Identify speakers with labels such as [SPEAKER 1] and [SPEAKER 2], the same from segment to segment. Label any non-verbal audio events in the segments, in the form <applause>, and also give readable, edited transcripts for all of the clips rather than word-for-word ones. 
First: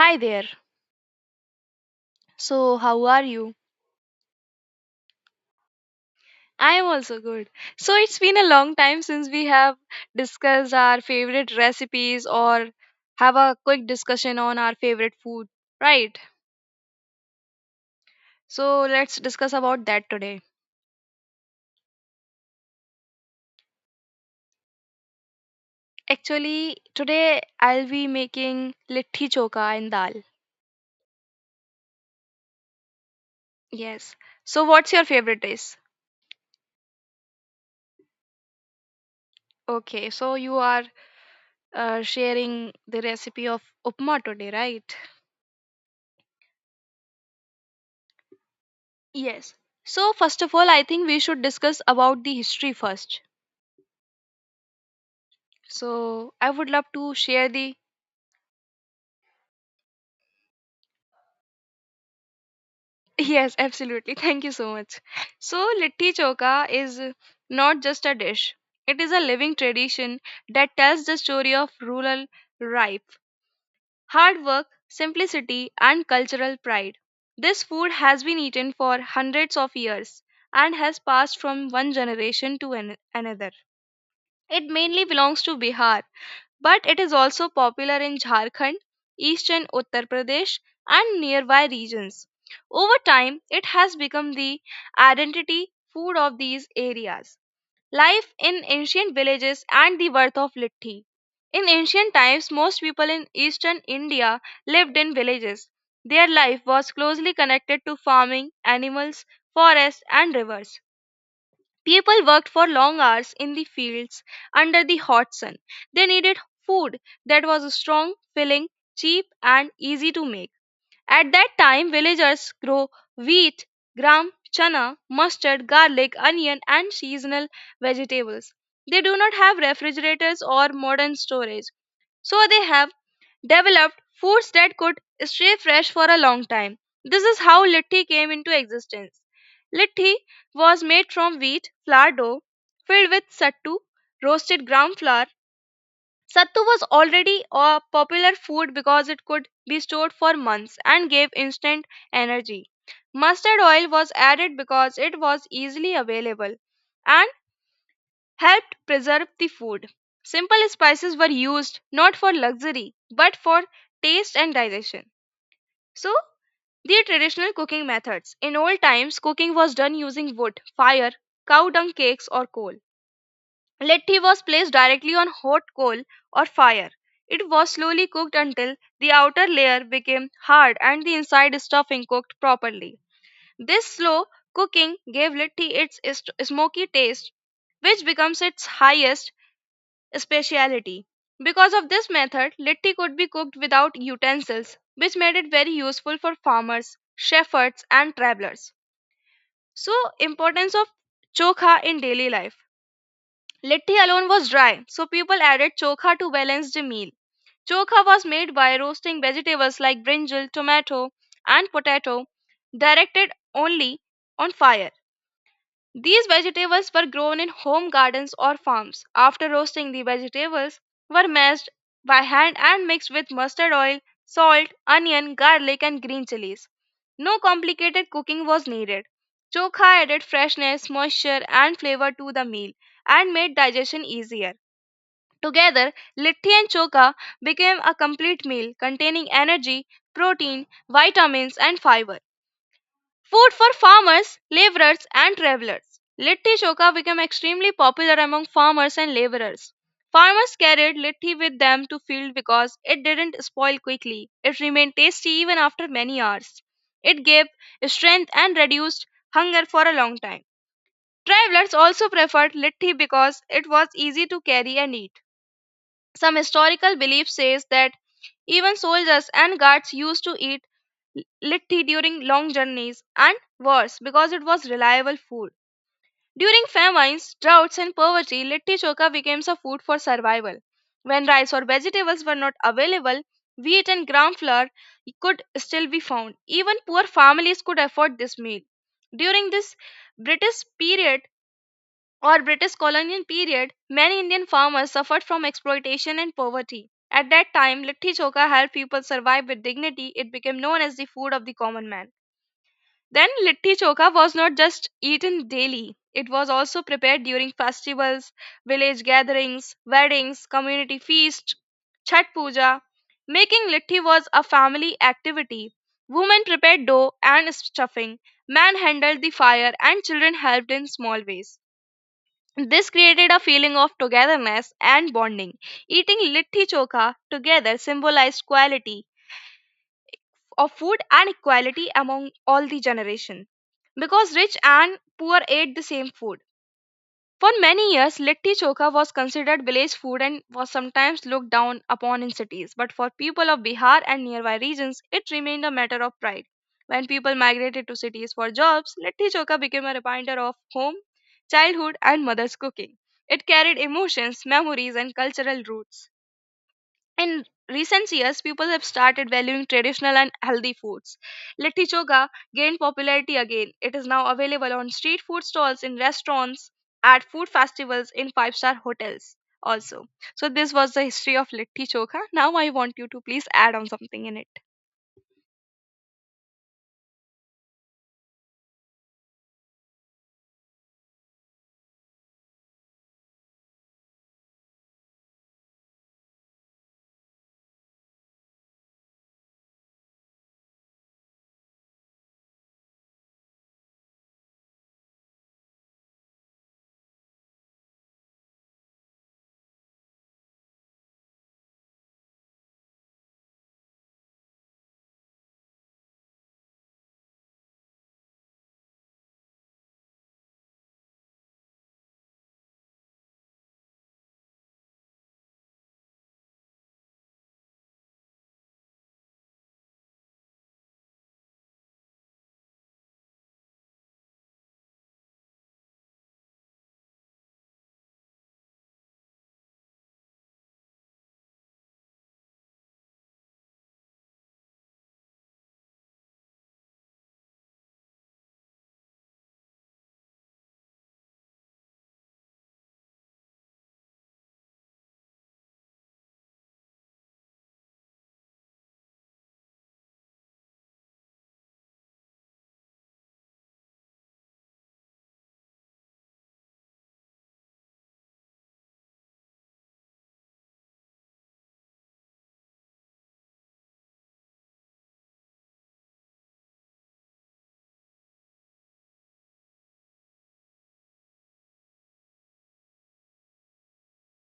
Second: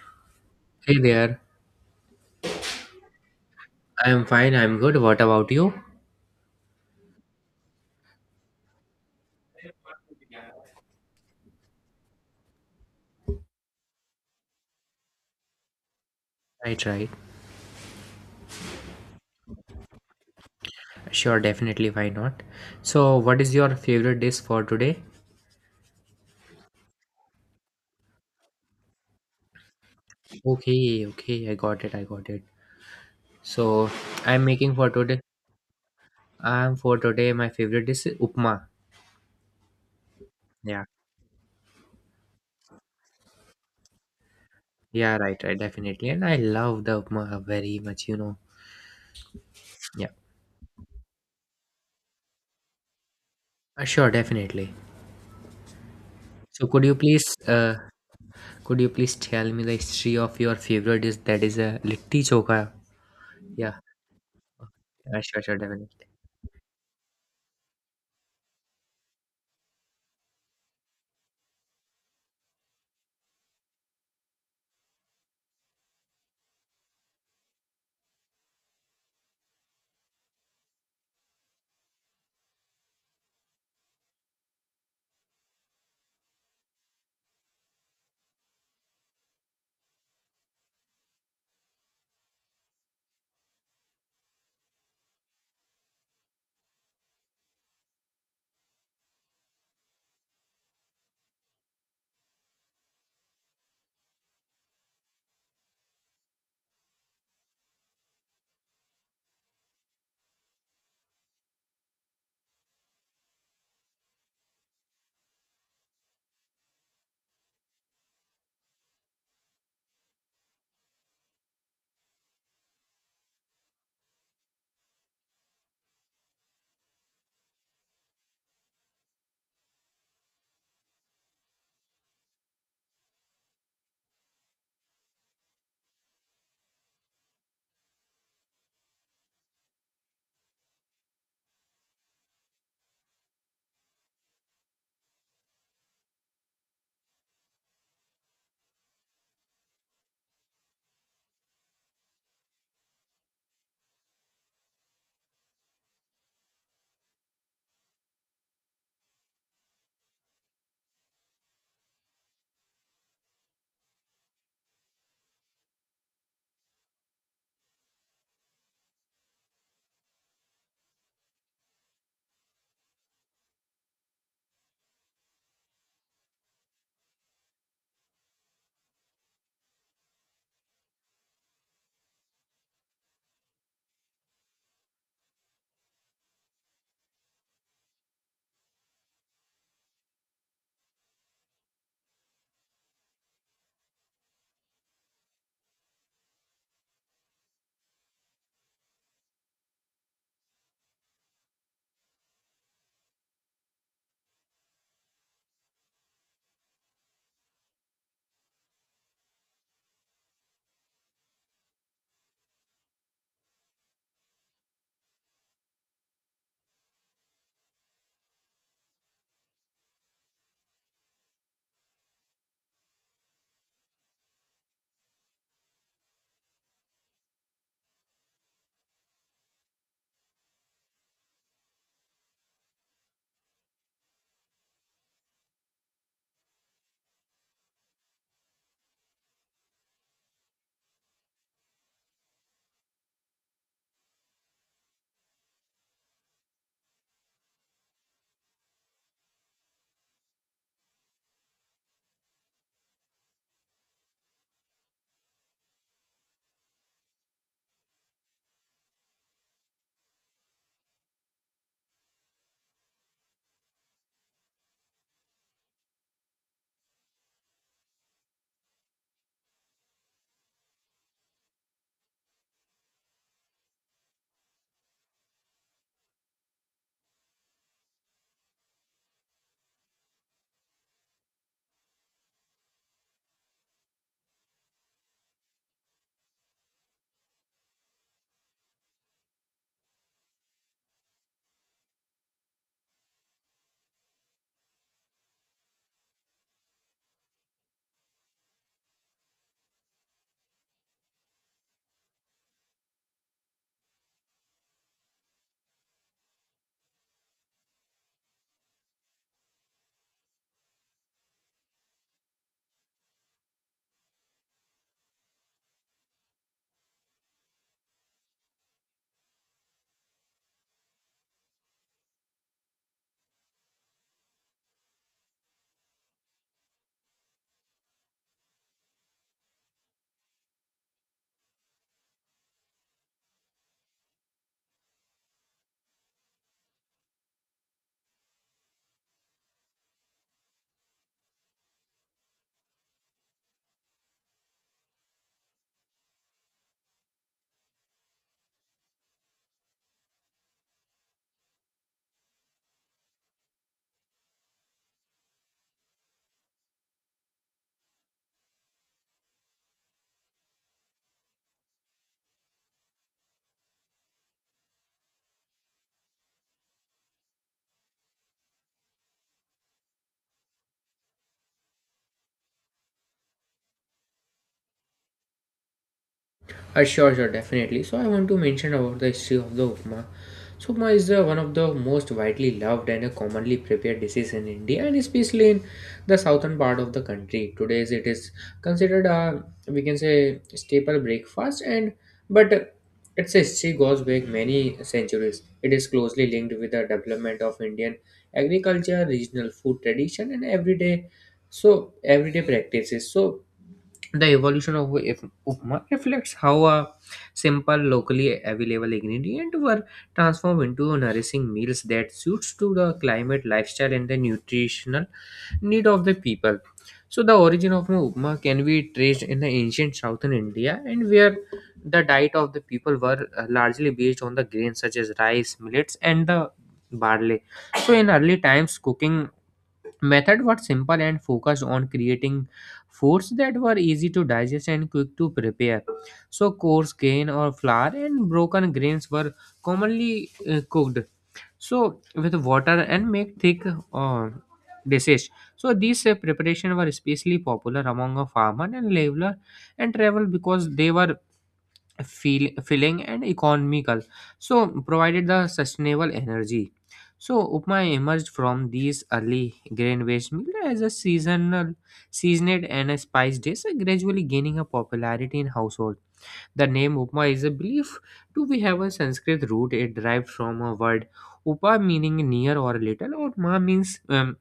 [SPEAKER 1] Hi there.
[SPEAKER 2] Hey there.
[SPEAKER 1] So, how are you?
[SPEAKER 2] I'm fine. I'm good. What about you?
[SPEAKER 1] I am also good. So, it's been a long time since we have discussed our favorite recipes or have a quick discussion on our favorite food, right?
[SPEAKER 2] Right, right.
[SPEAKER 1] So, let's discuss about that today.
[SPEAKER 2] Sure, definitely. Why not? So, what is your favorite dish for today?
[SPEAKER 1] Actually, today I'll be making litti choka and dal.
[SPEAKER 2] Okay, okay. I got it. I got it. So,
[SPEAKER 1] Yes.
[SPEAKER 2] I'm
[SPEAKER 1] So,
[SPEAKER 2] making for
[SPEAKER 1] what's your
[SPEAKER 2] today.
[SPEAKER 1] favorite dish?
[SPEAKER 2] I'm for today. My favorite dish is upma.
[SPEAKER 1] Okay, so you are
[SPEAKER 2] Yeah.
[SPEAKER 1] sharing the recipe of upma today, right?
[SPEAKER 2] Yeah, right, right. Definitely. And I love the upma very much, you know.
[SPEAKER 1] Yes.
[SPEAKER 2] Yeah.
[SPEAKER 1] So first of all, I think we should discuss about the history first.
[SPEAKER 2] Sure, definitely.
[SPEAKER 1] So I
[SPEAKER 2] So,
[SPEAKER 1] would love to share the
[SPEAKER 2] could you please tell me the history of your favorite dish that is a litti choka?
[SPEAKER 1] <laughs> Yes,
[SPEAKER 2] Yeah.
[SPEAKER 1] absolutely. Thank you so much.
[SPEAKER 2] Sure,
[SPEAKER 1] So
[SPEAKER 2] sure, definitely.
[SPEAKER 1] litti choka is not just a dish. It is a living tradition that tells the story of rural rife, hard work, simplicity and cultural pride. This food has been eaten for hundreds of years and has passed from one generation to another. It mainly belongs to Bihar but it is also popular in Jharkhand, eastern Uttar Pradesh, and nearby regions. Over time, it has become the identity food of these areas. Life in ancient villages and the birth of litti. In ancient times, most people in eastern India lived in villages. Their life was closely connected to farming, animals, forests, and rivers. People worked for long hours in the fields under the hot sun. They needed food that was strong, filling, cheap, and easy to make. At that time, villagers grow wheat, gram, chana, mustard, garlic, onion, and seasonal vegetables. They do not have refrigerators or modern storage. So they have developed foods that could stay fresh for a long time. This is how litti came into existence. Litti was made from wheat flour dough filled with sattu, roasted ground flour. Sattu was already a popular food because it could be stored for months and gave instant energy. Mustard oil was added because it was easily available, and helped preserve the food. Simple spices were used not for luxury but for taste and digestion. So, the traditional cooking methods. In old times, cooking was done using wood, fire, cow dung cakes, or coal. Letti was placed directly on hot coal or fire. It was slowly cooked until the outer layer became hard and the inside stuffing cooked properly. This slow cooking gave litti its smoky taste, which becomes its highest speciality. Because of this method, litti could be cooked without utensils, which made it very useful for farmers, shepherds, and travelers. So, importance of chokha in daily life. Litti alone was dry, so people added chokha to balance the meal. Chokha was made by roasting vegetables like brinjal, tomato, and potato, directed only on fire. These vegetables were grown in home gardens or farms. After roasting, the vegetables were mashed by hand and mixed with mustard oil, salt, onion, garlic, and green chilies. No complicated cooking was needed. Chokha added freshness, moisture, and flavor to the meal and made digestion easier. Together, litti and chokha became a complete meal containing energy, protein, vitamins, and fiber. Food for farmers, laborers, and travelers. Litti choka became extremely popular among farmers and laborers. Farmers carried litti with them to field because it didn't spoil quickly. It remained tasty even after many hours. It gave strength and reduced hunger for a long time. Travelers also preferred litti because it was easy to carry and eat. Some historical belief says that even soldiers and guards used to eat litti during long journeys and worse because it was reliable food. During famines, droughts, and poverty, litti choka became a food for survival. When rice or vegetables were not available, wheat and gram flour could still be found. Even poor families could afford this meal. During this British period, or British colonial period, many Indian farmers suffered from exploitation and poverty. At that time, litti choka helped people survive with dignity. It became known as the food of the common man. Then, litti choka was not just eaten daily, it was also prepared during festivals, village gatherings, weddings, community feasts, Chhat Puja. Making litti was a family activity. Women prepared dough and stuffing, men handled the fire, and children helped in small ways. This created a feeling of togetherness and bonding. Eating litti chokha together symbolized quality of food and equality among all the generation because rich and poor ate the same food. For many years, litti chokha was considered village food and was sometimes looked down upon in cities. But for people of Bihar and nearby regions, it remained a matter of pride. When people migrated to cities for jobs, litti chokha became a reminder of home, childhood, and mother's cooking. It carried emotions, memories, and cultural roots. In recent years, people have started valuing traditional and healthy foods. Litti choka gained popularity again. It is now available on street food stalls, in restaurants, at food festivals, in five-star hotels also. So this was the history of litti choka. Now I want you to please add on something in it.
[SPEAKER 2] Sure, sure, definitely. So I want to mention about the history of the upma. So upma is one of the most widely loved and commonly prepared dishes in India, and especially in the southern part of the country. Today it is considered a, we can say, staple breakfast, and but its history goes back many centuries. It is closely linked with the development of Indian agriculture, regional food tradition, and everyday practices. So the evolution of upma reflects how a simple, locally available ingredient were transformed into nourishing meals that suits to the climate, lifestyle, and the nutritional need of the people. So the origin of an upma can be traced in the ancient southern India, and where the diet of the people were largely based on the grains such as rice, millets, and the barley. So in early times, cooking method was simple and focused on creating foods that were easy to digest and quick to prepare. So coarse grain or flour and broken grains were commonly cooked so with water and make thick uh, dishes. So these preparation were especially popular among a farmer and laborer and travel, because they were filling and economical, so provided the sustainable energy. So upma emerged from these early grain based meal as a seasonal seasoned and a spice dish, gradually gaining a popularity in household. The name upma is a belief to be have a Sanskrit root. It derived from a word upa, meaning near or little, or ma, means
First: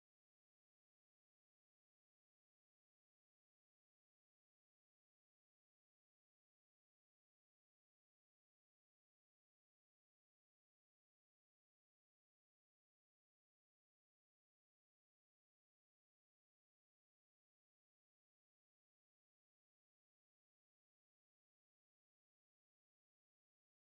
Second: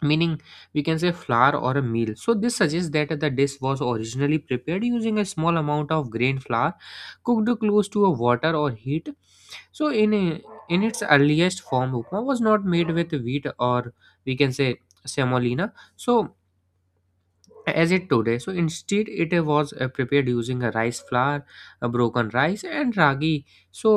[SPEAKER 2] meaning, we can say, flour or a meal. So this suggests that the dish was originally prepared using a small amount of grain flour cooked close to a water or heat. So in its earliest form, upma was not made with wheat or, we can say, semolina, so as it today. So instead it was prepared using a rice flour, a broken rice and ragi, so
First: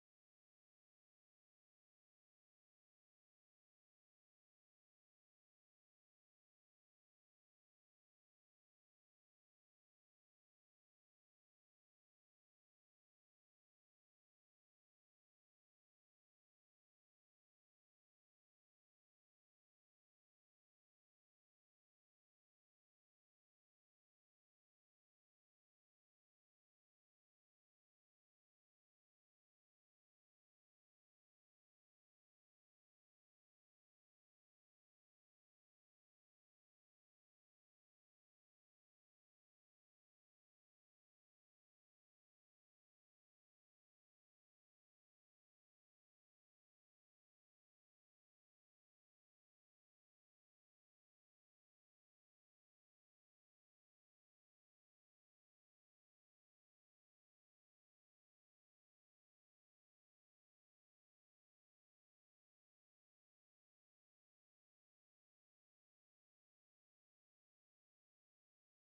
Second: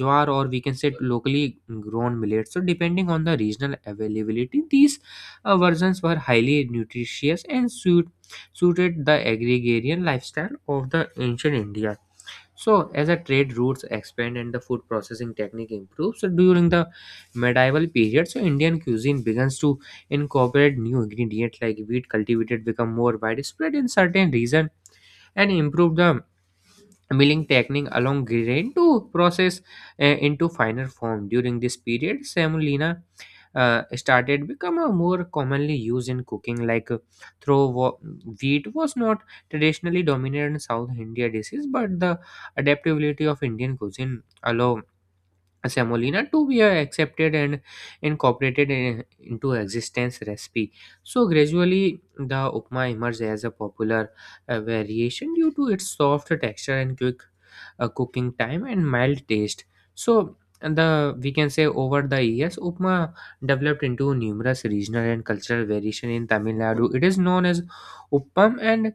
[SPEAKER 2] jowar, or we can say, locally grown millet. So depending on the regional availability, these versions were highly nutritious and suited the agrarian lifestyle of the ancient India. So, as the trade routes expand and the food processing technique improves, so during the medieval period, so Indian cuisine begins to incorporate new ingredients like wheat cultivated, become more widespread in certain regions, and improve the milling technique along grain to process into finer form. During this period, semolina started become a more commonly used in cooking, like through wa- wheat was not traditionally dominant in South India dishes, but the adaptability of Indian cuisine allow semolina to be accepted and incorporated into existence recipe. So gradually the upma emerged as a popular variation due to its soft texture and quick cooking time and mild taste. So and the, we can say, over the years, upma developed into numerous regional and cultural variation. In Tamil Nadu it is known as uppam, and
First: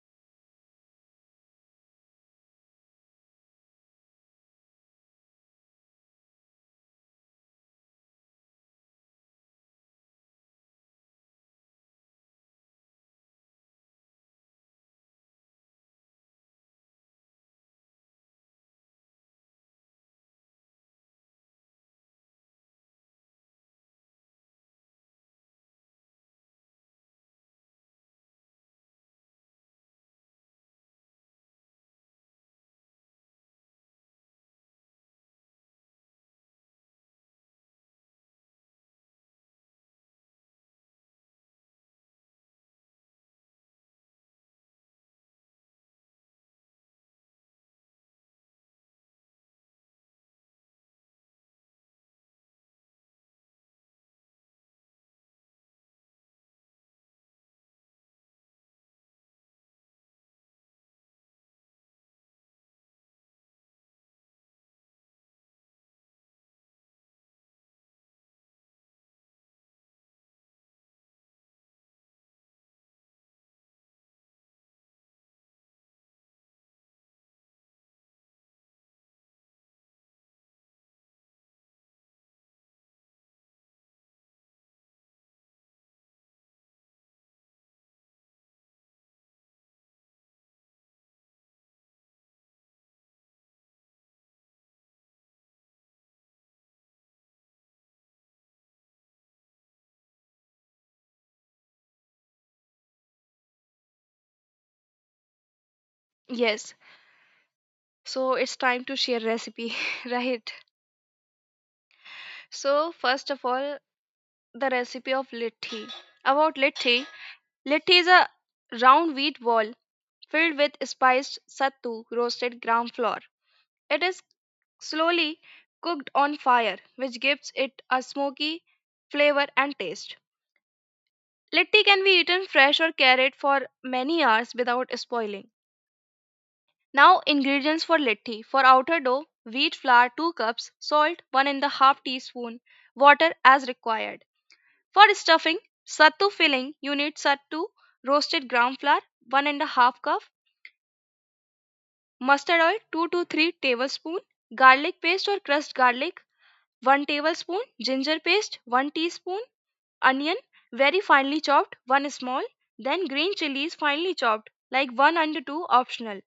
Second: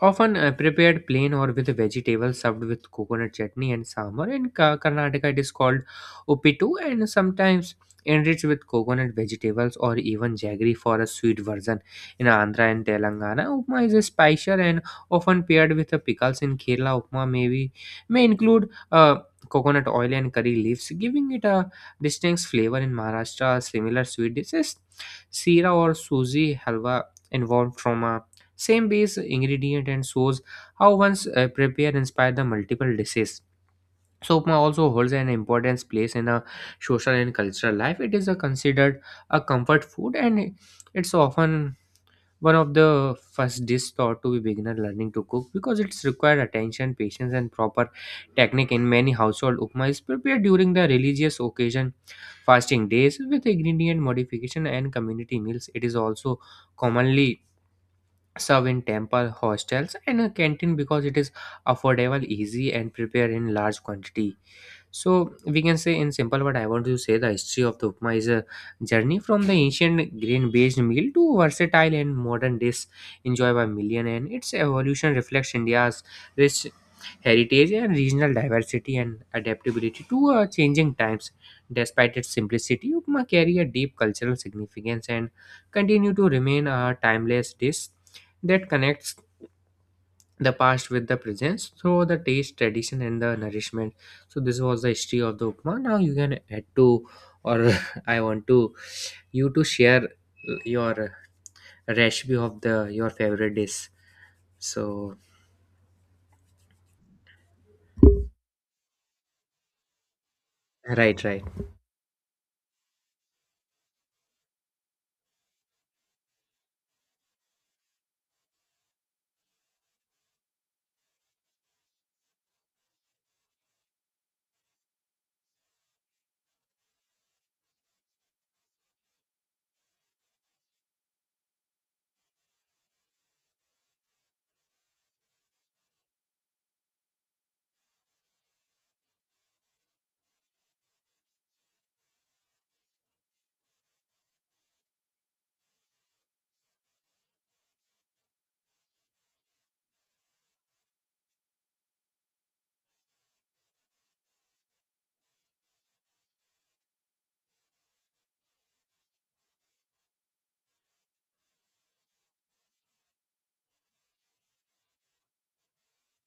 [SPEAKER 2] often prepared plain or with vegetables, served with coconut chutney and sambar. In Karnataka, it is called uppitu, and sometimes enriched with coconut vegetables or even jaggery for a sweet version. In Andhra and Telangana, upma is spicier and often paired with the pickles. In Kerala, upma may include coconut oil and curry leaves, giving it a distinct flavor. In Maharashtra, similar sweet dishes, sira or suji halwa, involved from a same base ingredient and shows how one's prepare inspire the multiple dishes. So upma also holds an importance place in a social and cultural life. It is a considered a comfort food, and it's often one of the first dish taught to be beginner learning to cook, because it's required attention, patience, and proper technique. In many household, upma is prepared during the religious occasion, fasting days with ingredient modification, and community meals. It is also commonly serve in temple, hostels, and a canteen because it is affordable, easy, and prepared in large quantity. So we can say in simple word, I want to say the history of the upma is a journey from the ancient grain-based meal to versatile and modern dish enjoyed by million, and its evolution reflects India's rich heritage and regional diversity and adaptability to changing times. Despite its simplicity, upma carry a deep cultural significance and continue to remain a timeless dish that connects the past with the present through the taste, tradition, and the nourishment. So this was the history of the upma. Now you can add to, or <laughs> I want to you to share your recipe of the your favorite dish. So
[SPEAKER 1] Yes, so it's time to share recipe, <laughs> right?
[SPEAKER 2] right, right.
[SPEAKER 1] So first of all, the recipe of litti. About litti, litti is a round wheat ball filled with spiced sattu, roasted ground flour. It is slowly cooked on fire, which gives it a smoky flavor and taste. Litti can be eaten fresh or carried for many hours without spoiling. Now, ingredients for litti. For outer dough, wheat flour 2 cups, salt 1 and a half teaspoon, water as required. For stuffing, sattu filling, you need sattu roasted ground flour 1 and a half cup, mustard oil 2 to 3 tablespoon, garlic paste or crushed garlic 1 tablespoon, ginger paste 1 teaspoon, onion very finely chopped 1 small, then green chilies finely chopped, like 1 and 2 optional,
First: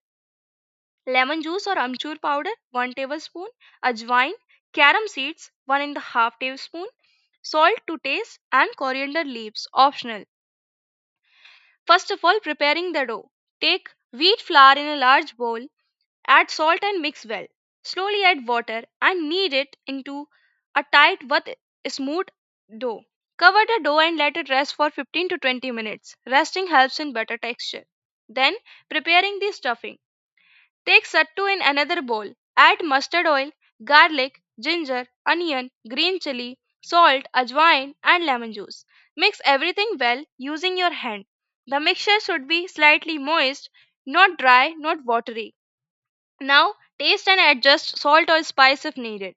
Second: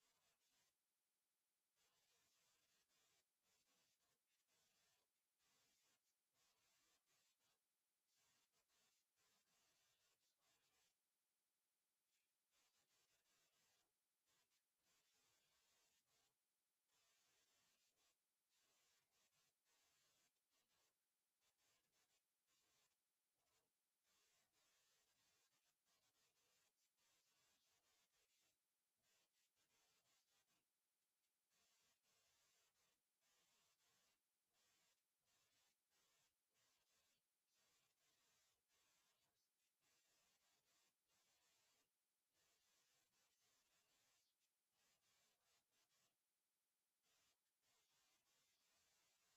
[SPEAKER 1] lemon juice or amchur powder 1 tablespoon, ajwain carom seeds 1 and a half tablespoon, salt to taste, and coriander leaves optional. First of all, preparing the dough. Take wheat flour in a large bowl. Add salt and mix well. Slowly add water and knead it into a tight but smooth dough. Cover the dough and let it rest for 15 to 20 minutes. Resting helps in better texture. Then, preparing the stuffing. Take sattu in another bowl. Add mustard oil, garlic, ginger, onion, green chili, salt, ajwain, and lemon juice. Mix everything well using your hand. The mixture should be slightly moist, not dry, not watery. Now, taste and adjust salt or spice if needed.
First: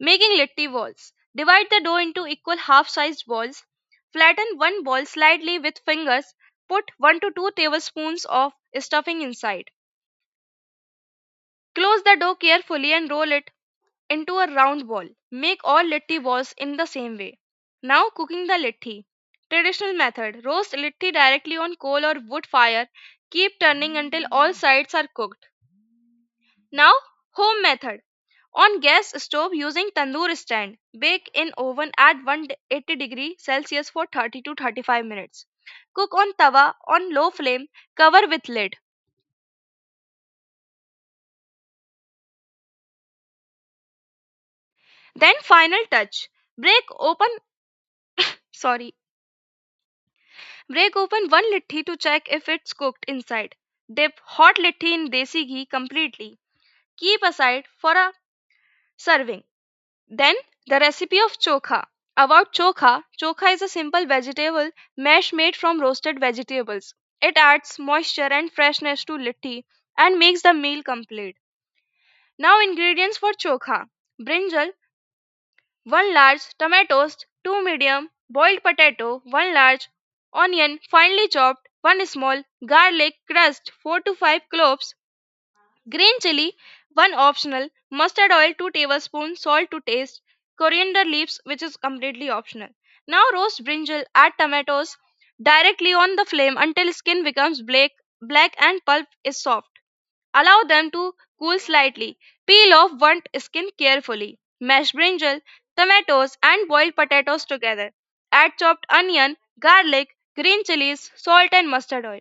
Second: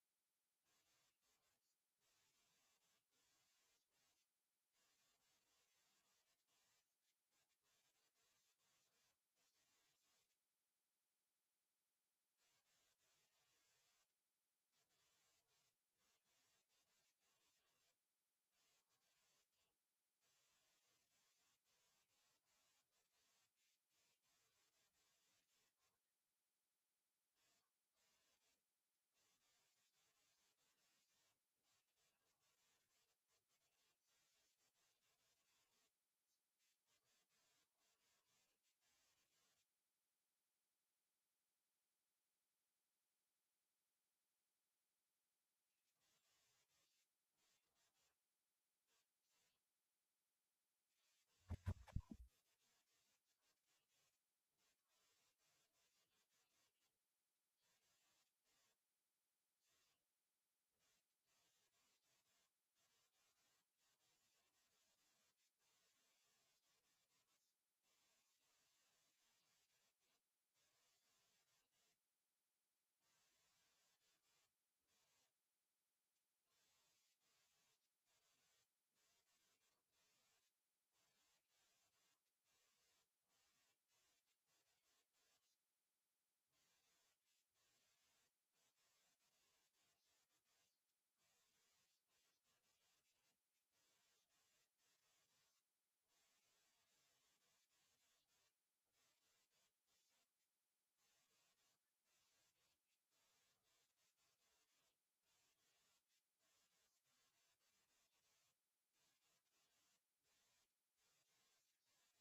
[SPEAKER 1] Making litti balls. Divide the dough into equal half-sized balls. Flatten one ball slightly with fingers. Put 1 to 2 tablespoons of stuffing inside. Close the dough carefully and roll it into a round ball. Make all litti balls in the same way. Now, cooking the litti. Traditional method. Roast litti directly on coal or wood fire. Keep turning until all sides are cooked. Now, home method. On gas stove using tandoor stand, bake in oven at 180-degree Celsius for 30 to 35 minutes. Cook on tawa on low flame, cover with lid. Then final touch. Break open, sorry, break open one litti to check if it's cooked inside. Dip hot litti in desi ghee completely. Keep aside for a serving. Then the recipe of chokha. About chokha, chokha is a simple vegetable mash made from roasted vegetables. It adds moisture and freshness to litti and makes the meal complete. Now ingredients for chokha. Brinjal 1 large, tomatoes 2 medium, boiled potato 1 large, onion finely chopped 1 small, garlic crushed 4 to 5 cloves, green chili 1 optional, mustard oil 2 tablespoons, salt to taste, coriander leaves which is completely optional. Now roast brinjal, add tomatoes directly on the flame until skin becomes black, black and pulp is soft. Allow them to cool slightly. Peel off burnt skin carefully. Mash brinjal, tomatoes, and boiled potatoes together. Add chopped onion, garlic, green chilies, salt, and mustard oil.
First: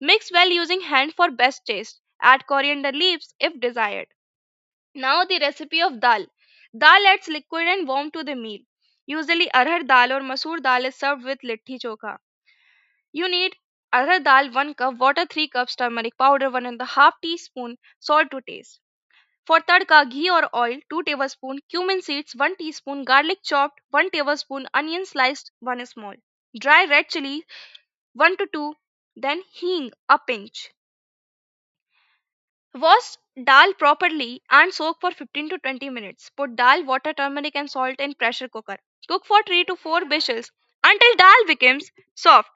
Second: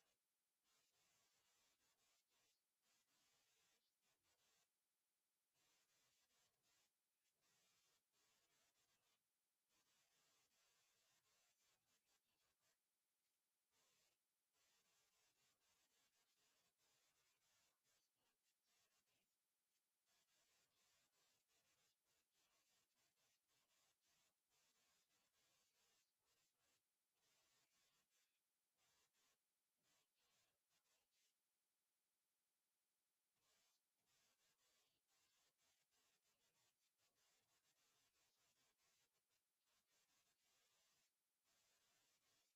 [SPEAKER 1] Mix well using hand for best taste. Add coriander leaves if desired. Now the recipe of dal. Dal adds liquid and warmth to the meal. Usually arhar dal or masoor dal is served with litti chokha. You need arhar dal 1 cup, water 3 cups, turmeric powder 1.5 teaspoon, salt to taste. For tadka, ghee or oil 2 tablespoon, cumin seeds 1 teaspoon, garlic chopped 1 tablespoon, onion sliced 1 small, dry red chili 1 to 2, then hing a pinch. Wash dal properly and soak for 15 to 20 minutes. Put dal, water, turmeric and salt in pressure cooker. Cook for 3 to 4 whistles until dal becomes soft.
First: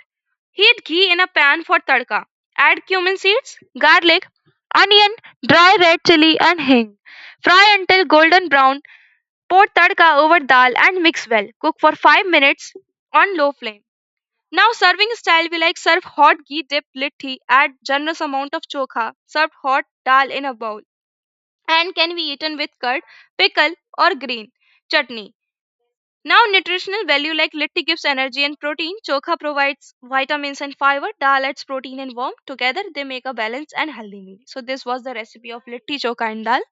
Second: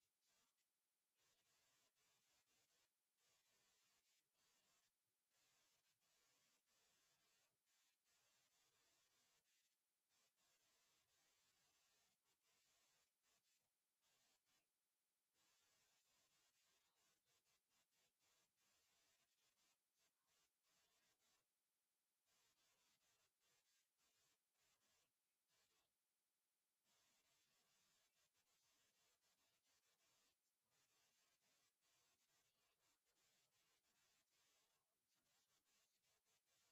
[SPEAKER 1] Heat ghee in a pan for tadka. Add cumin seeds, garlic, onion, dry red chili and hing. Fry until golden brown. Pour tadka over dal and mix well. Cook for 5 minutes on low flame. Now serving style, we like serve hot ghee dipped litti, add generous amount of chokha, serve hot dal in a bowl, and can be eaten with curd, pickle or green chutney. Now nutritional value, like, litti gives energy and protein, chokha provides vitamins and fiber, dal adds protein and warmth. Together they make a balanced and healthy meal. So this was the recipe of litti chokha and dal.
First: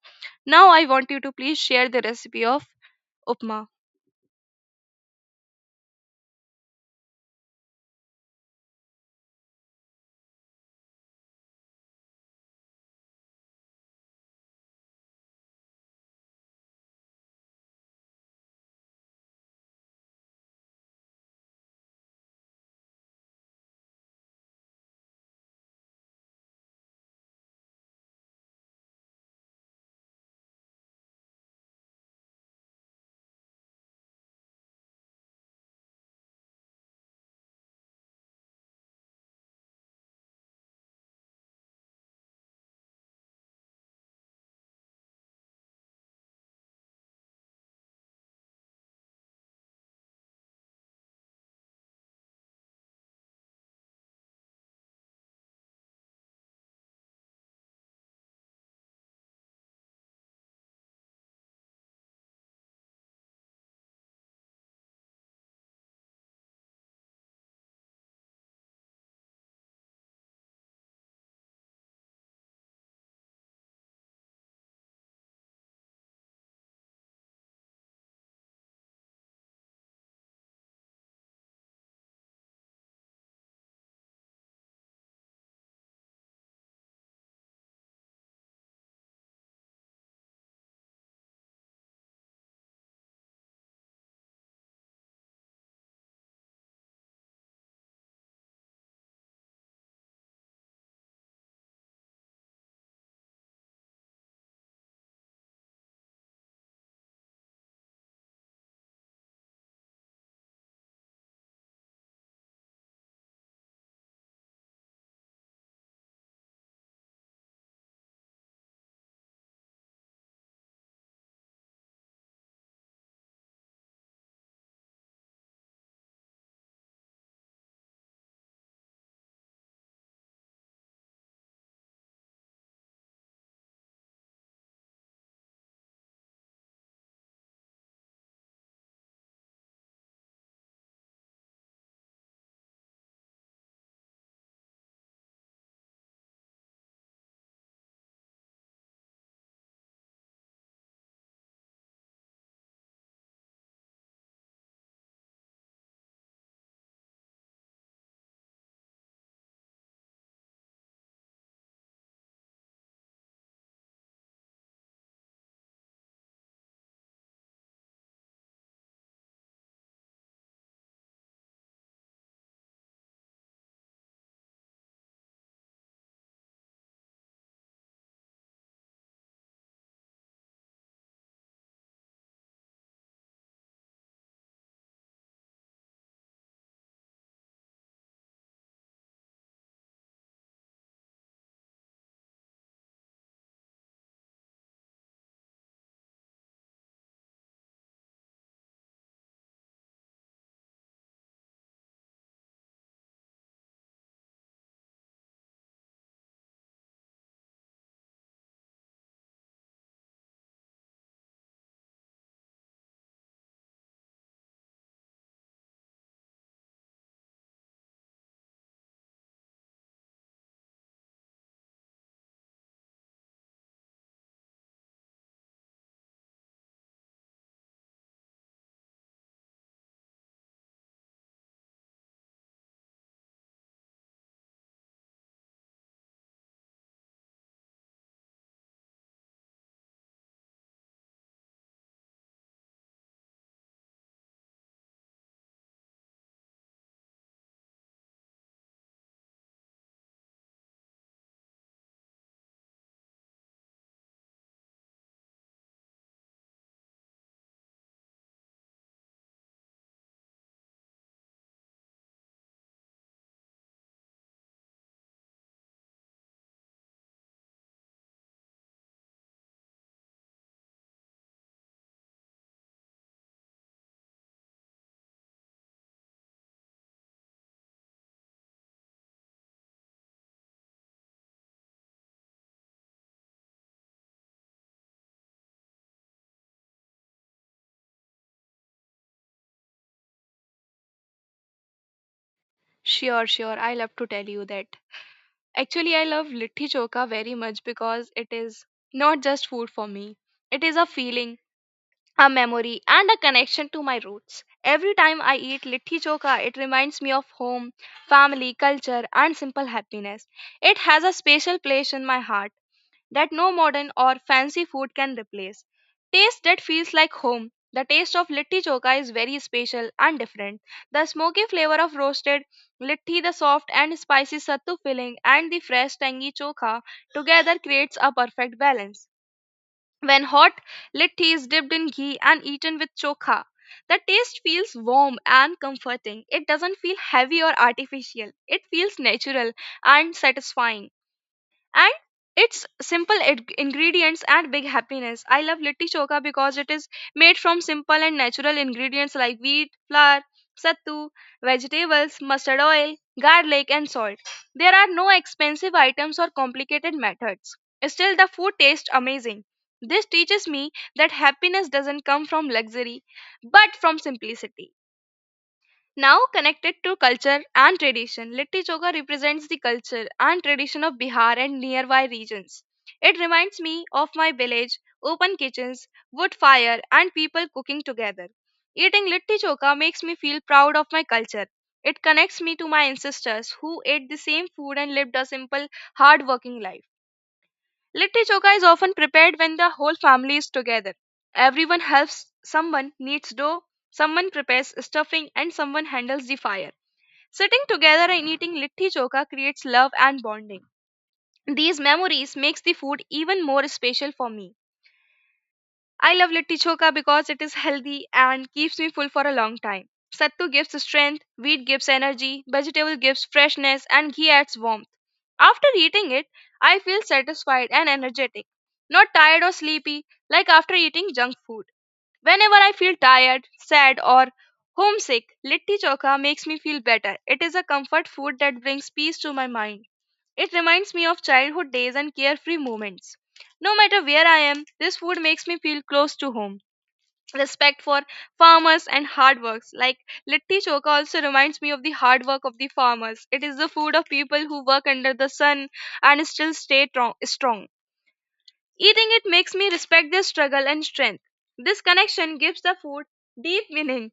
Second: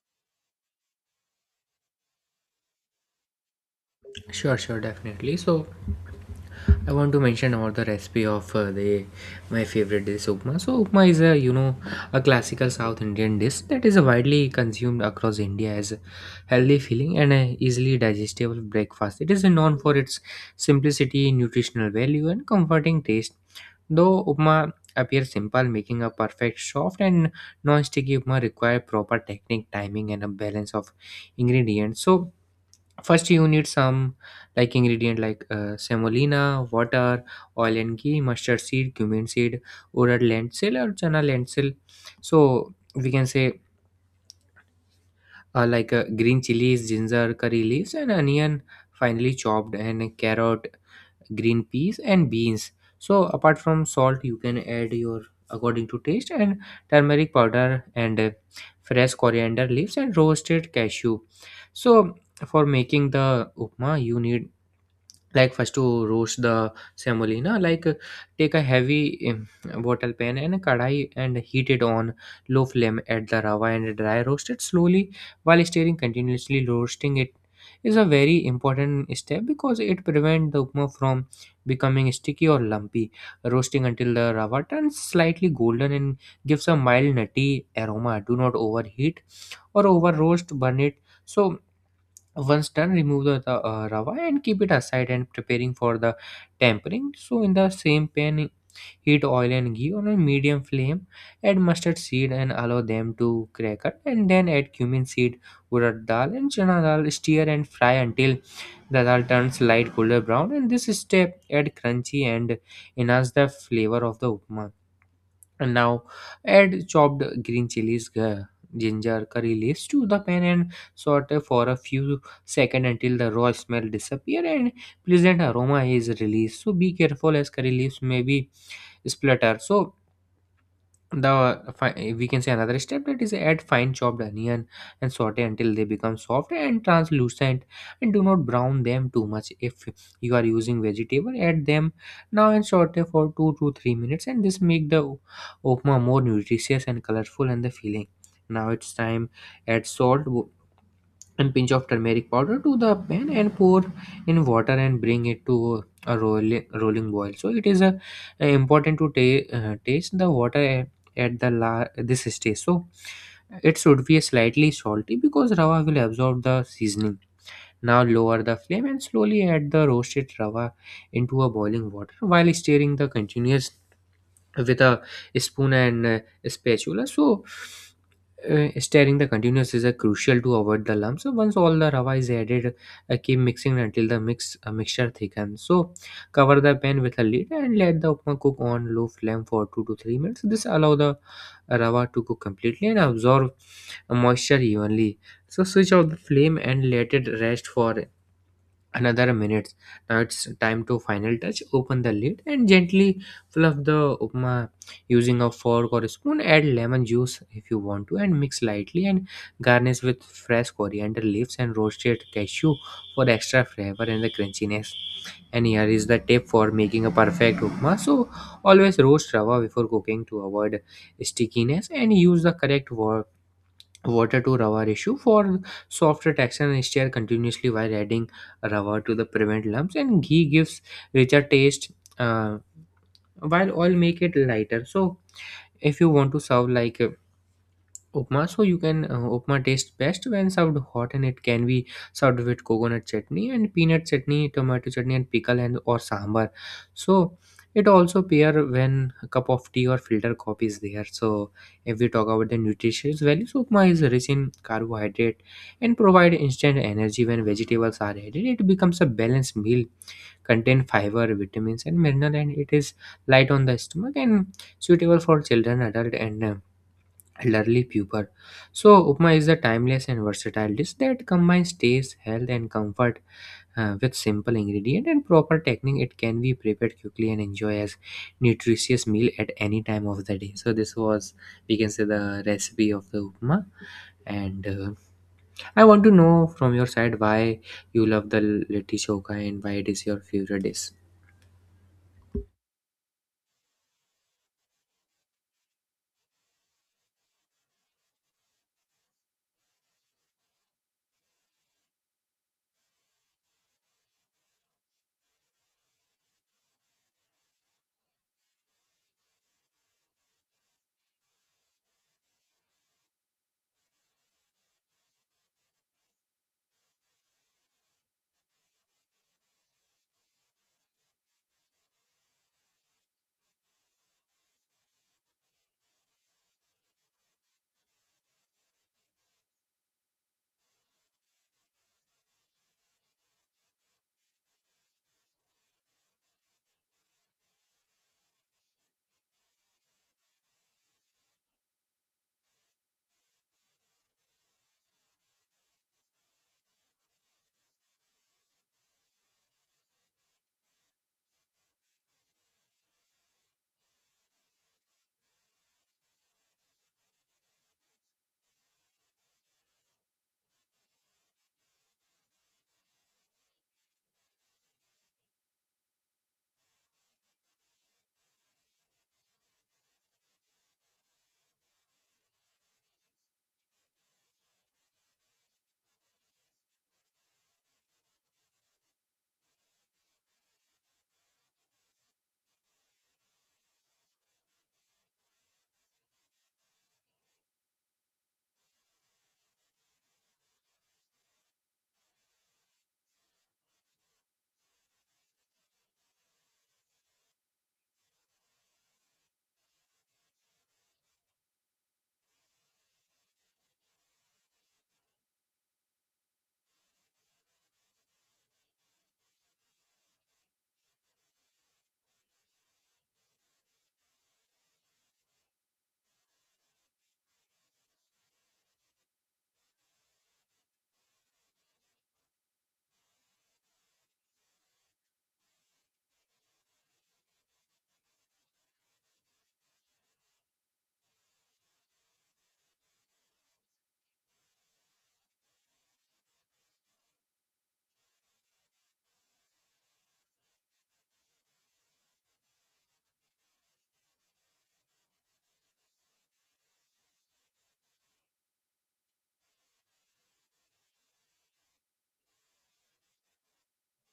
[SPEAKER 1] Now I want you to please share the recipe of upma.
[SPEAKER 2] Sure, sure, definitely. So, I want to mention about the recipe of the my favorite dish upma. So upma is, a you know, a classical South Indian dish that is widely consumed across India as a healthy, feeling, and a easily digestible breakfast. It is known for its simplicity, nutritional value, and comforting taste. Though upma appears simple, making a perfect soft and non-sticky upma require proper technique, timing, and a balance of ingredients. So first you need some like ingredient like semolina, water, oil and ghee, mustard seed, cumin seed, urad lentil or chana lentil. So, we can say, green chilies, ginger, curry leaves and onion, finely chopped, and carrot, green peas, and beans. So apart from salt, you can add your according to taste, and turmeric powder, and fresh coriander leaves and roasted cashew. So for making the upma, you need like first to roast the semolina. Like, take a heavy um, wattle pan and a kadai and heat it on low flame. Add the rava and dry roast it slowly while stirring continuously. Roasting it is a very important step because it prevents the upma from becoming sticky or lumpy. Roasting until the rava turns slightly golden and gives a mild nutty aroma. Do not overheat or over roast, burn it. So once done, remove the, the rava and keep it aside, and preparing for the tempering. So in the same pan, heat oil and ghee on a medium flame. Add mustard seed and allow them to crackle, and then add cumin seed, urad dal and chana dal. Stir and fry until the dal turns light golden brown, and this step add crunchy and enhance the flavor of the upma. And now add chopped green chilies, ginger, curry leaves to the pan, and saute for a few seconds until the raw smell disappear and pleasant aroma is released. So be careful as curry leaves may be splatter. So we can say another step, that is add fine chopped onion and saute until they become soft and translucent, and do not brown them too much. If you are using vegetable, add them now and saute for 2 to 3 minutes, and this make the upma more nutritious and colorful and the filling. Now it's time, add salt and pinch of turmeric powder to the pan, and pour in water and bring it to a rolling boil. So it is a, important to taste the water at this stage. So it should be slightly salty because rava will absorb the seasoning. Now lower the flame and slowly add the roasted rava into a boiling water while stirring the continuous with a spoon and spatula. So, stirring the continuous is crucial to avoid the lump. So, once all the rava is added, keep mixing until the mixture thickens. So, cover the pan with a lid and let the upma cook on low flame for 2 to 3 minutes. This allow the rava to cook completely and absorb moisture evenly. So, switch off the flame and let it rest for another minutes. Now it's time to final touch. Open the lid and gently fluff the upma using a fork or a spoon, add lemon juice if you want to and mix lightly, and garnish with fresh coriander leaves and roasted cashew for extra flavor and the crunchiness. And here is the tip for making a perfect upma. So always roast rava before cooking to avoid stickiness and use the correct water to rubber issue for softer texture, stir continuously while adding rubber to the prevent lumps, and ghee gives richer taste, uh, while oil make it lighter. So if you want to serve like Upma, so you can upma tastes best when served hot, and it can be served with coconut chutney and peanut chutney, tomato chutney, and pickle and or sambar. So it also pair when a cup of tea or filter coffee is there. So if we talk about the nutritious value, so upma is rich in carbohydrate and provide instant energy. When vegetables are added, it becomes a balanced meal, contain fiber, vitamins, and mineral, and it is light on the stomach and suitable for children, adult, and elderly people. So, upma is a timeless and versatile dish that combines taste, health, and comfort with simple ingredient and proper technique. It can be prepared quickly and enjoy as nutritious meal at any time of the day. So, this was we can say the recipe of the upma. And I want to know from your side why you love the litti choka and why it is your favorite dish.
[SPEAKER 1] Sure, sure. I love to tell you that. Actually, I love litti choka very much because it is not just food for me. It is a feeling, a memory, and a connection to my roots. Every time I eat litti choka, it reminds me of home, family, culture, and simple happiness. It has a special place in my heart that no modern or fancy food can replace. Taste that feels like home. The taste of litti choka is very special and different. The smoky flavor of roasted litti, the soft and spicy sattu filling, and the fresh tangy choka together creates a perfect balance. When hot, litti is dipped in ghee and eaten with choka. The taste feels warm and comforting. It doesn't feel heavy or artificial. It feels natural and satisfying, and it's simple ingredients and big happiness. I love litti choka because it is made from simple and natural ingredients like wheat flour, sattu, vegetables, mustard oil, garlic, and salt. There are no expensive items or complicated methods, still the food tastes amazing. This teaches me that happiness doesn't come from luxury but from simplicity. Now, connected to culture and tradition, Litti Choka represents the culture and tradition of Bihar and nearby regions. It reminds me of my village, open kitchens, wood fire, and people cooking together. Eating Litti Choka makes me feel proud of my culture. It connects me to my ancestors who ate the same food and lived a simple, hard working life. Litti Choka is often prepared when the whole family is together. Everyone helps, someone kneads dough, someone prepares stuffing, and someone handles the fire. Sitting together and eating litti choka creates love and bonding. These memories makes the food even more special for me. I love litti choka because it is healthy and keeps me full for a long time. Sattu gives strength, wheat gives energy, vegetable gives freshness, and ghee adds warmth. After eating it, I feel satisfied and energetic, not tired or sleepy like after eating junk food. Whenever I feel tired, sad, or homesick, litti chokha makes me feel better. It is a comfort food that brings peace to my mind. It reminds me of childhood days and carefree moments. No matter where I am, this food makes me feel close to home. Respect for farmers and hard works. Like, litti chokha also reminds me of the hard work of the farmers. It is the food of people who work under the sun and still stay strong. Eating it makes me respect their struggle and strength. This connection gives the food deep meaning.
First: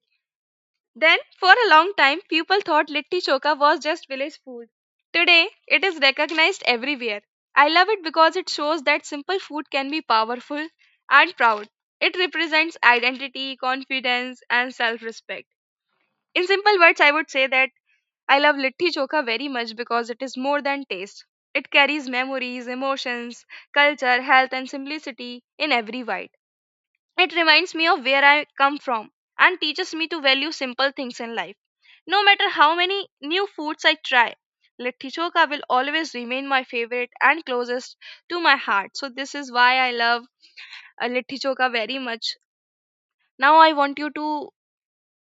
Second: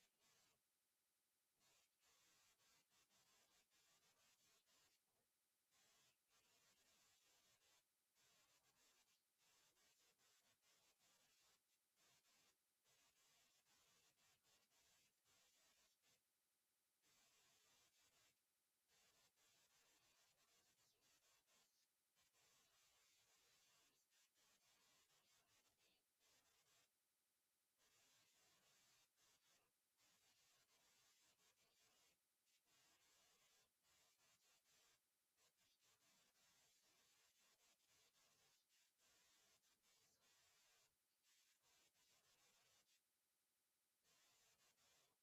[SPEAKER 1] Then, for a long time, people thought litti choka was just village food. Today, it is recognized everywhere. I love it because it shows that simple food can be powerful and proud. It represents identity, confidence, and self respect. In simple words, I would say that I love litti chokha very much because it is more than taste. It carries memories, emotions, culture, health, and simplicity in every bite. It reminds me of where I come from and teaches me to value simple things in life. No matter how many new foods I try, litti chokha will always remain my favorite and closest to my heart. So, this is why I love litti chokha very much. Now, I want you to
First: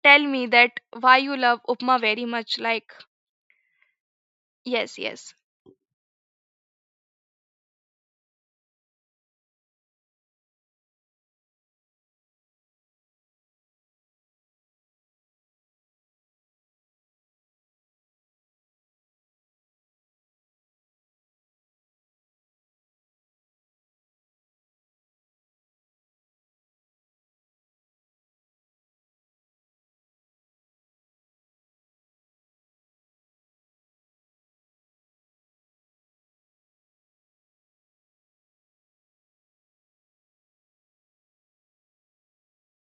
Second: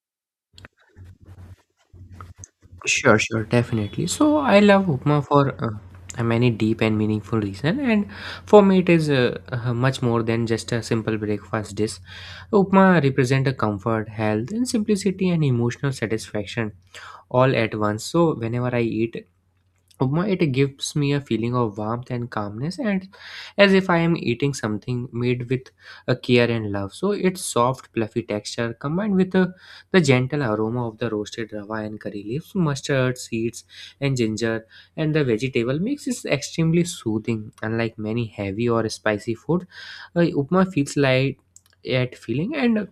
[SPEAKER 1] tell me that why you love upma very much. Like,
[SPEAKER 2] Sure, sure, definitely. So I love
[SPEAKER 1] yes,
[SPEAKER 2] upma
[SPEAKER 1] yes.
[SPEAKER 2] for a many deep and meaningful reason, and for me it is much more than just a simple breakfast dish. Upma represent a comfort, health, and simplicity and emotional satisfaction all at once. So whenever I eat Upma, it gives me a feeling of warmth and calmness, and as if I am eating something made with a care and love. So its soft, fluffy texture combined with the gentle aroma of the roasted rava and curry leaves, mustard seeds, and ginger, and the vegetable makes it extremely soothing. Unlike many heavy or spicy food, upma feels light yet feeling, and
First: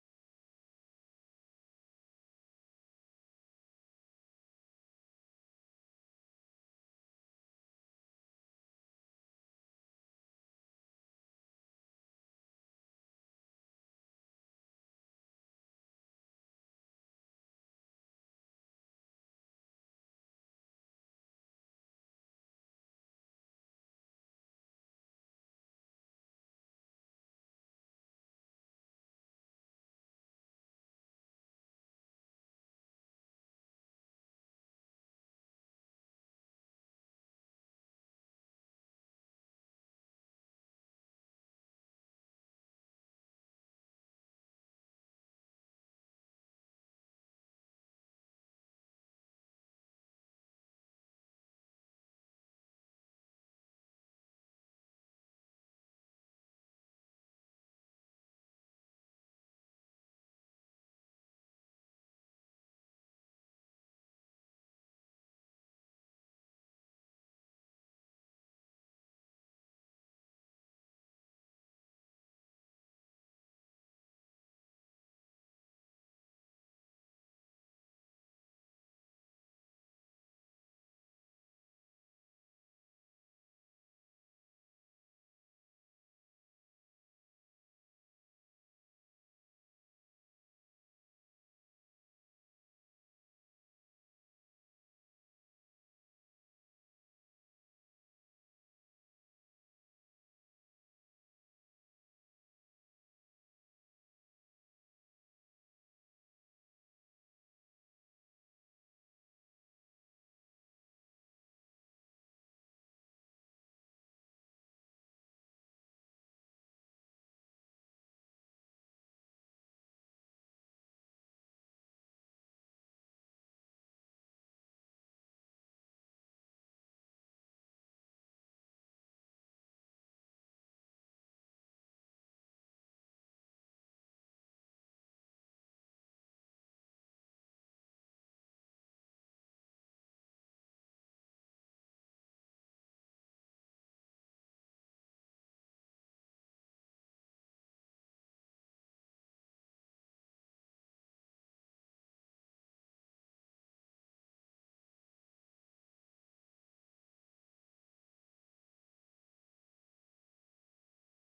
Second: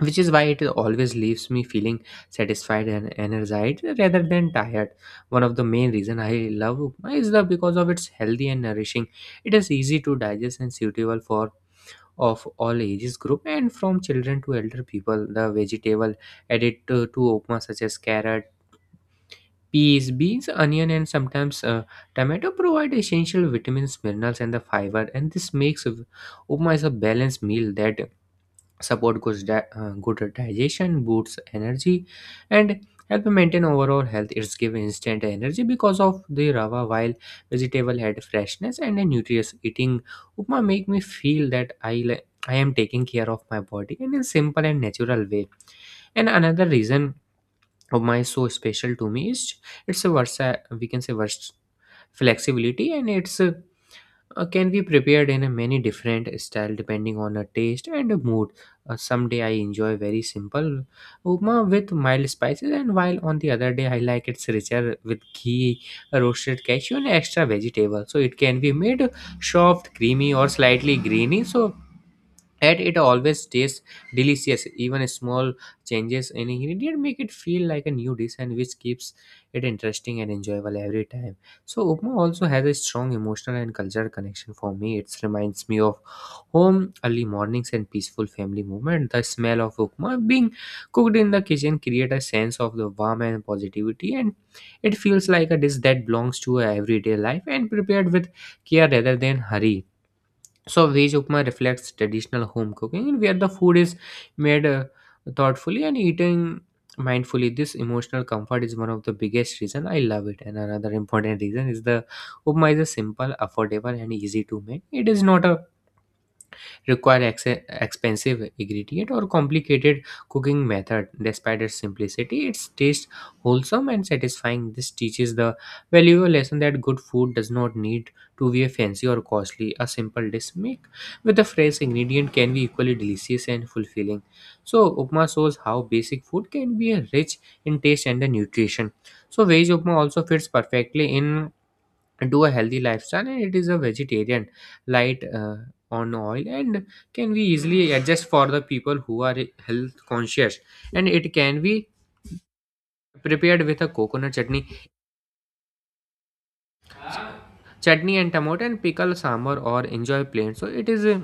[SPEAKER 2] which is why it always leaves me feeling satisfied and energized rather than tired. One of the main reason I love upma is the because of its healthy and nourishing. It is easy to digest and suitable for of all ages group, and from children to elder people. The vegetable added to upma, such as carrot, peas, beans, onion, and sometimes tomato, provide essential vitamins, minerals, and the fiber, and this makes upma is a balanced meal that support good digestion, boosts energy, and help maintain overall health. It's give instant energy because of the rava, while vegetable had freshness and a nutritious eating. Upma make me feel that I am taking care of my body in a simple and natural way. And another reason of my so special to me is it's a versa, we can say flexibility, and it's a can be prepared in a many different style depending on a taste and a mood. Someday I enjoy very simple upma with mild spices, and while on the other day I like it's richer with ghee, roasted cashew, and extra vegetable. So it can be made soft, creamy, or slightly greeny. So and it always tastes delicious. Even small changes in ingredient make it feel like a new dish and which keeps it interesting and enjoyable every time. So upma also has a strong emotional and cultural connection for me. It reminds me of home, early mornings, and peaceful family movement. The smell of upma being cooked in the kitchen create a sense of the warmth and positivity, and it feels like a dish that belongs to everyday life and prepared with care rather than hurry. So veg upma reflects traditional home cooking where the food is made thoughtfully and eaten mindfully. This emotional comfort is one of the biggest reason I love it. And another important reason is the upma is a simple, affordable and easy to make. It is not a require expensive ingredient or complicated cooking method. Despite its simplicity, its taste wholesome and satisfying. This teaches the valuable lesson that good food does not need to be fancy or costly. A simple dish make with a fresh ingredient can be equally delicious and fulfilling. So upma shows how basic food can be rich in taste and the nutrition. So veg upma also fits perfectly in do a healthy lifestyle, and it is a vegetarian, light on oil, and can be easily adjust for the people who are health conscious, and it can be prepared with a coconut chutney and tomato and pickle sambar or enjoy plain. So it is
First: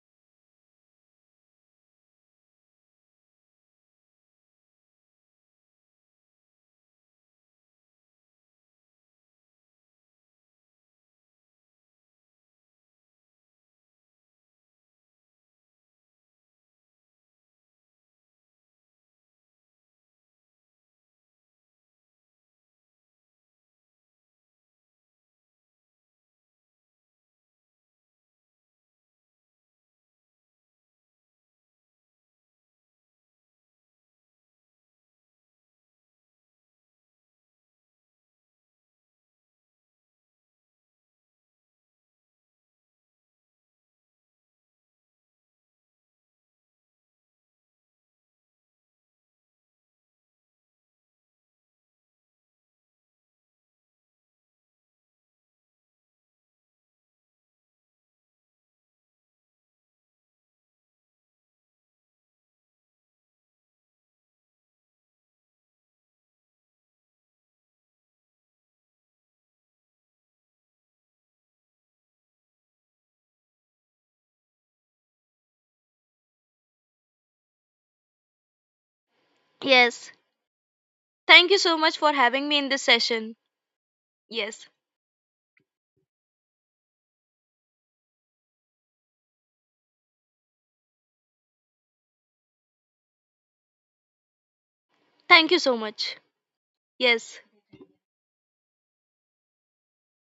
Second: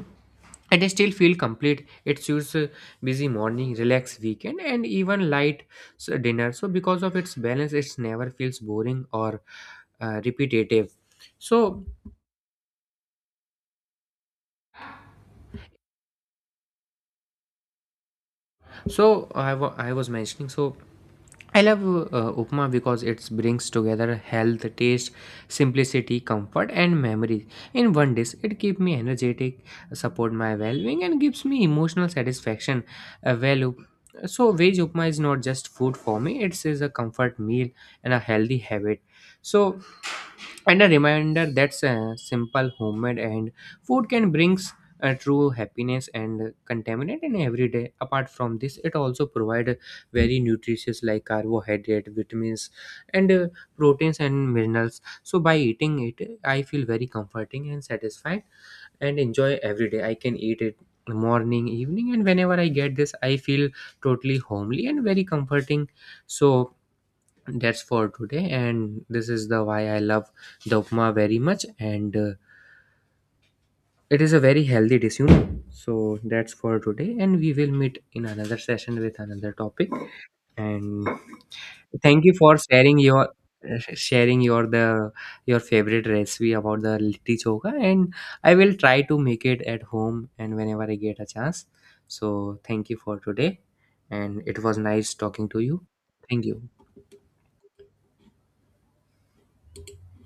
[SPEAKER 2] and I still feel complete. It suits a busy morning, relaxed weekend, and even light dinner. So because of its balance, it never feels boring or repetitive. So So I was mentioning, so I love upma because it brings together health, taste, simplicity, comfort, and memories in one dish. It keeps me energetic, support my well-being, and gives me emotional satisfaction. Value. So veg upma is not just food for me; it is a comfort meal and a healthy habit. So and a reminder that's simple homemade and food can brings true happiness and contaminant in every day. Apart from this, it also provide very nutritious like carbohydrate, vitamins, and proteins and minerals. So by eating it I feel very comforting and satisfied and enjoy every day. I can eat it morning, evening, and whenever I get this I feel totally homely and very comforting. So that's for today, and this is the why I love the upma very much, and it is a very healthy dish, you know. So that's for today and we will meet in another session with another topic.
[SPEAKER 1] Yes.
[SPEAKER 2] And
[SPEAKER 1] Thank you so much for
[SPEAKER 2] thank you
[SPEAKER 1] having
[SPEAKER 2] for
[SPEAKER 1] me in this session.
[SPEAKER 2] sharing
[SPEAKER 1] Yes.
[SPEAKER 2] your the your favorite recipe about the litti choka, and I will try to make it at home and whenever I get a chance. So thank you for today, and it was nice talking
[SPEAKER 1] Thank
[SPEAKER 2] to
[SPEAKER 1] you so
[SPEAKER 2] you.
[SPEAKER 1] much.
[SPEAKER 2] Thank you.
[SPEAKER 1] Yes.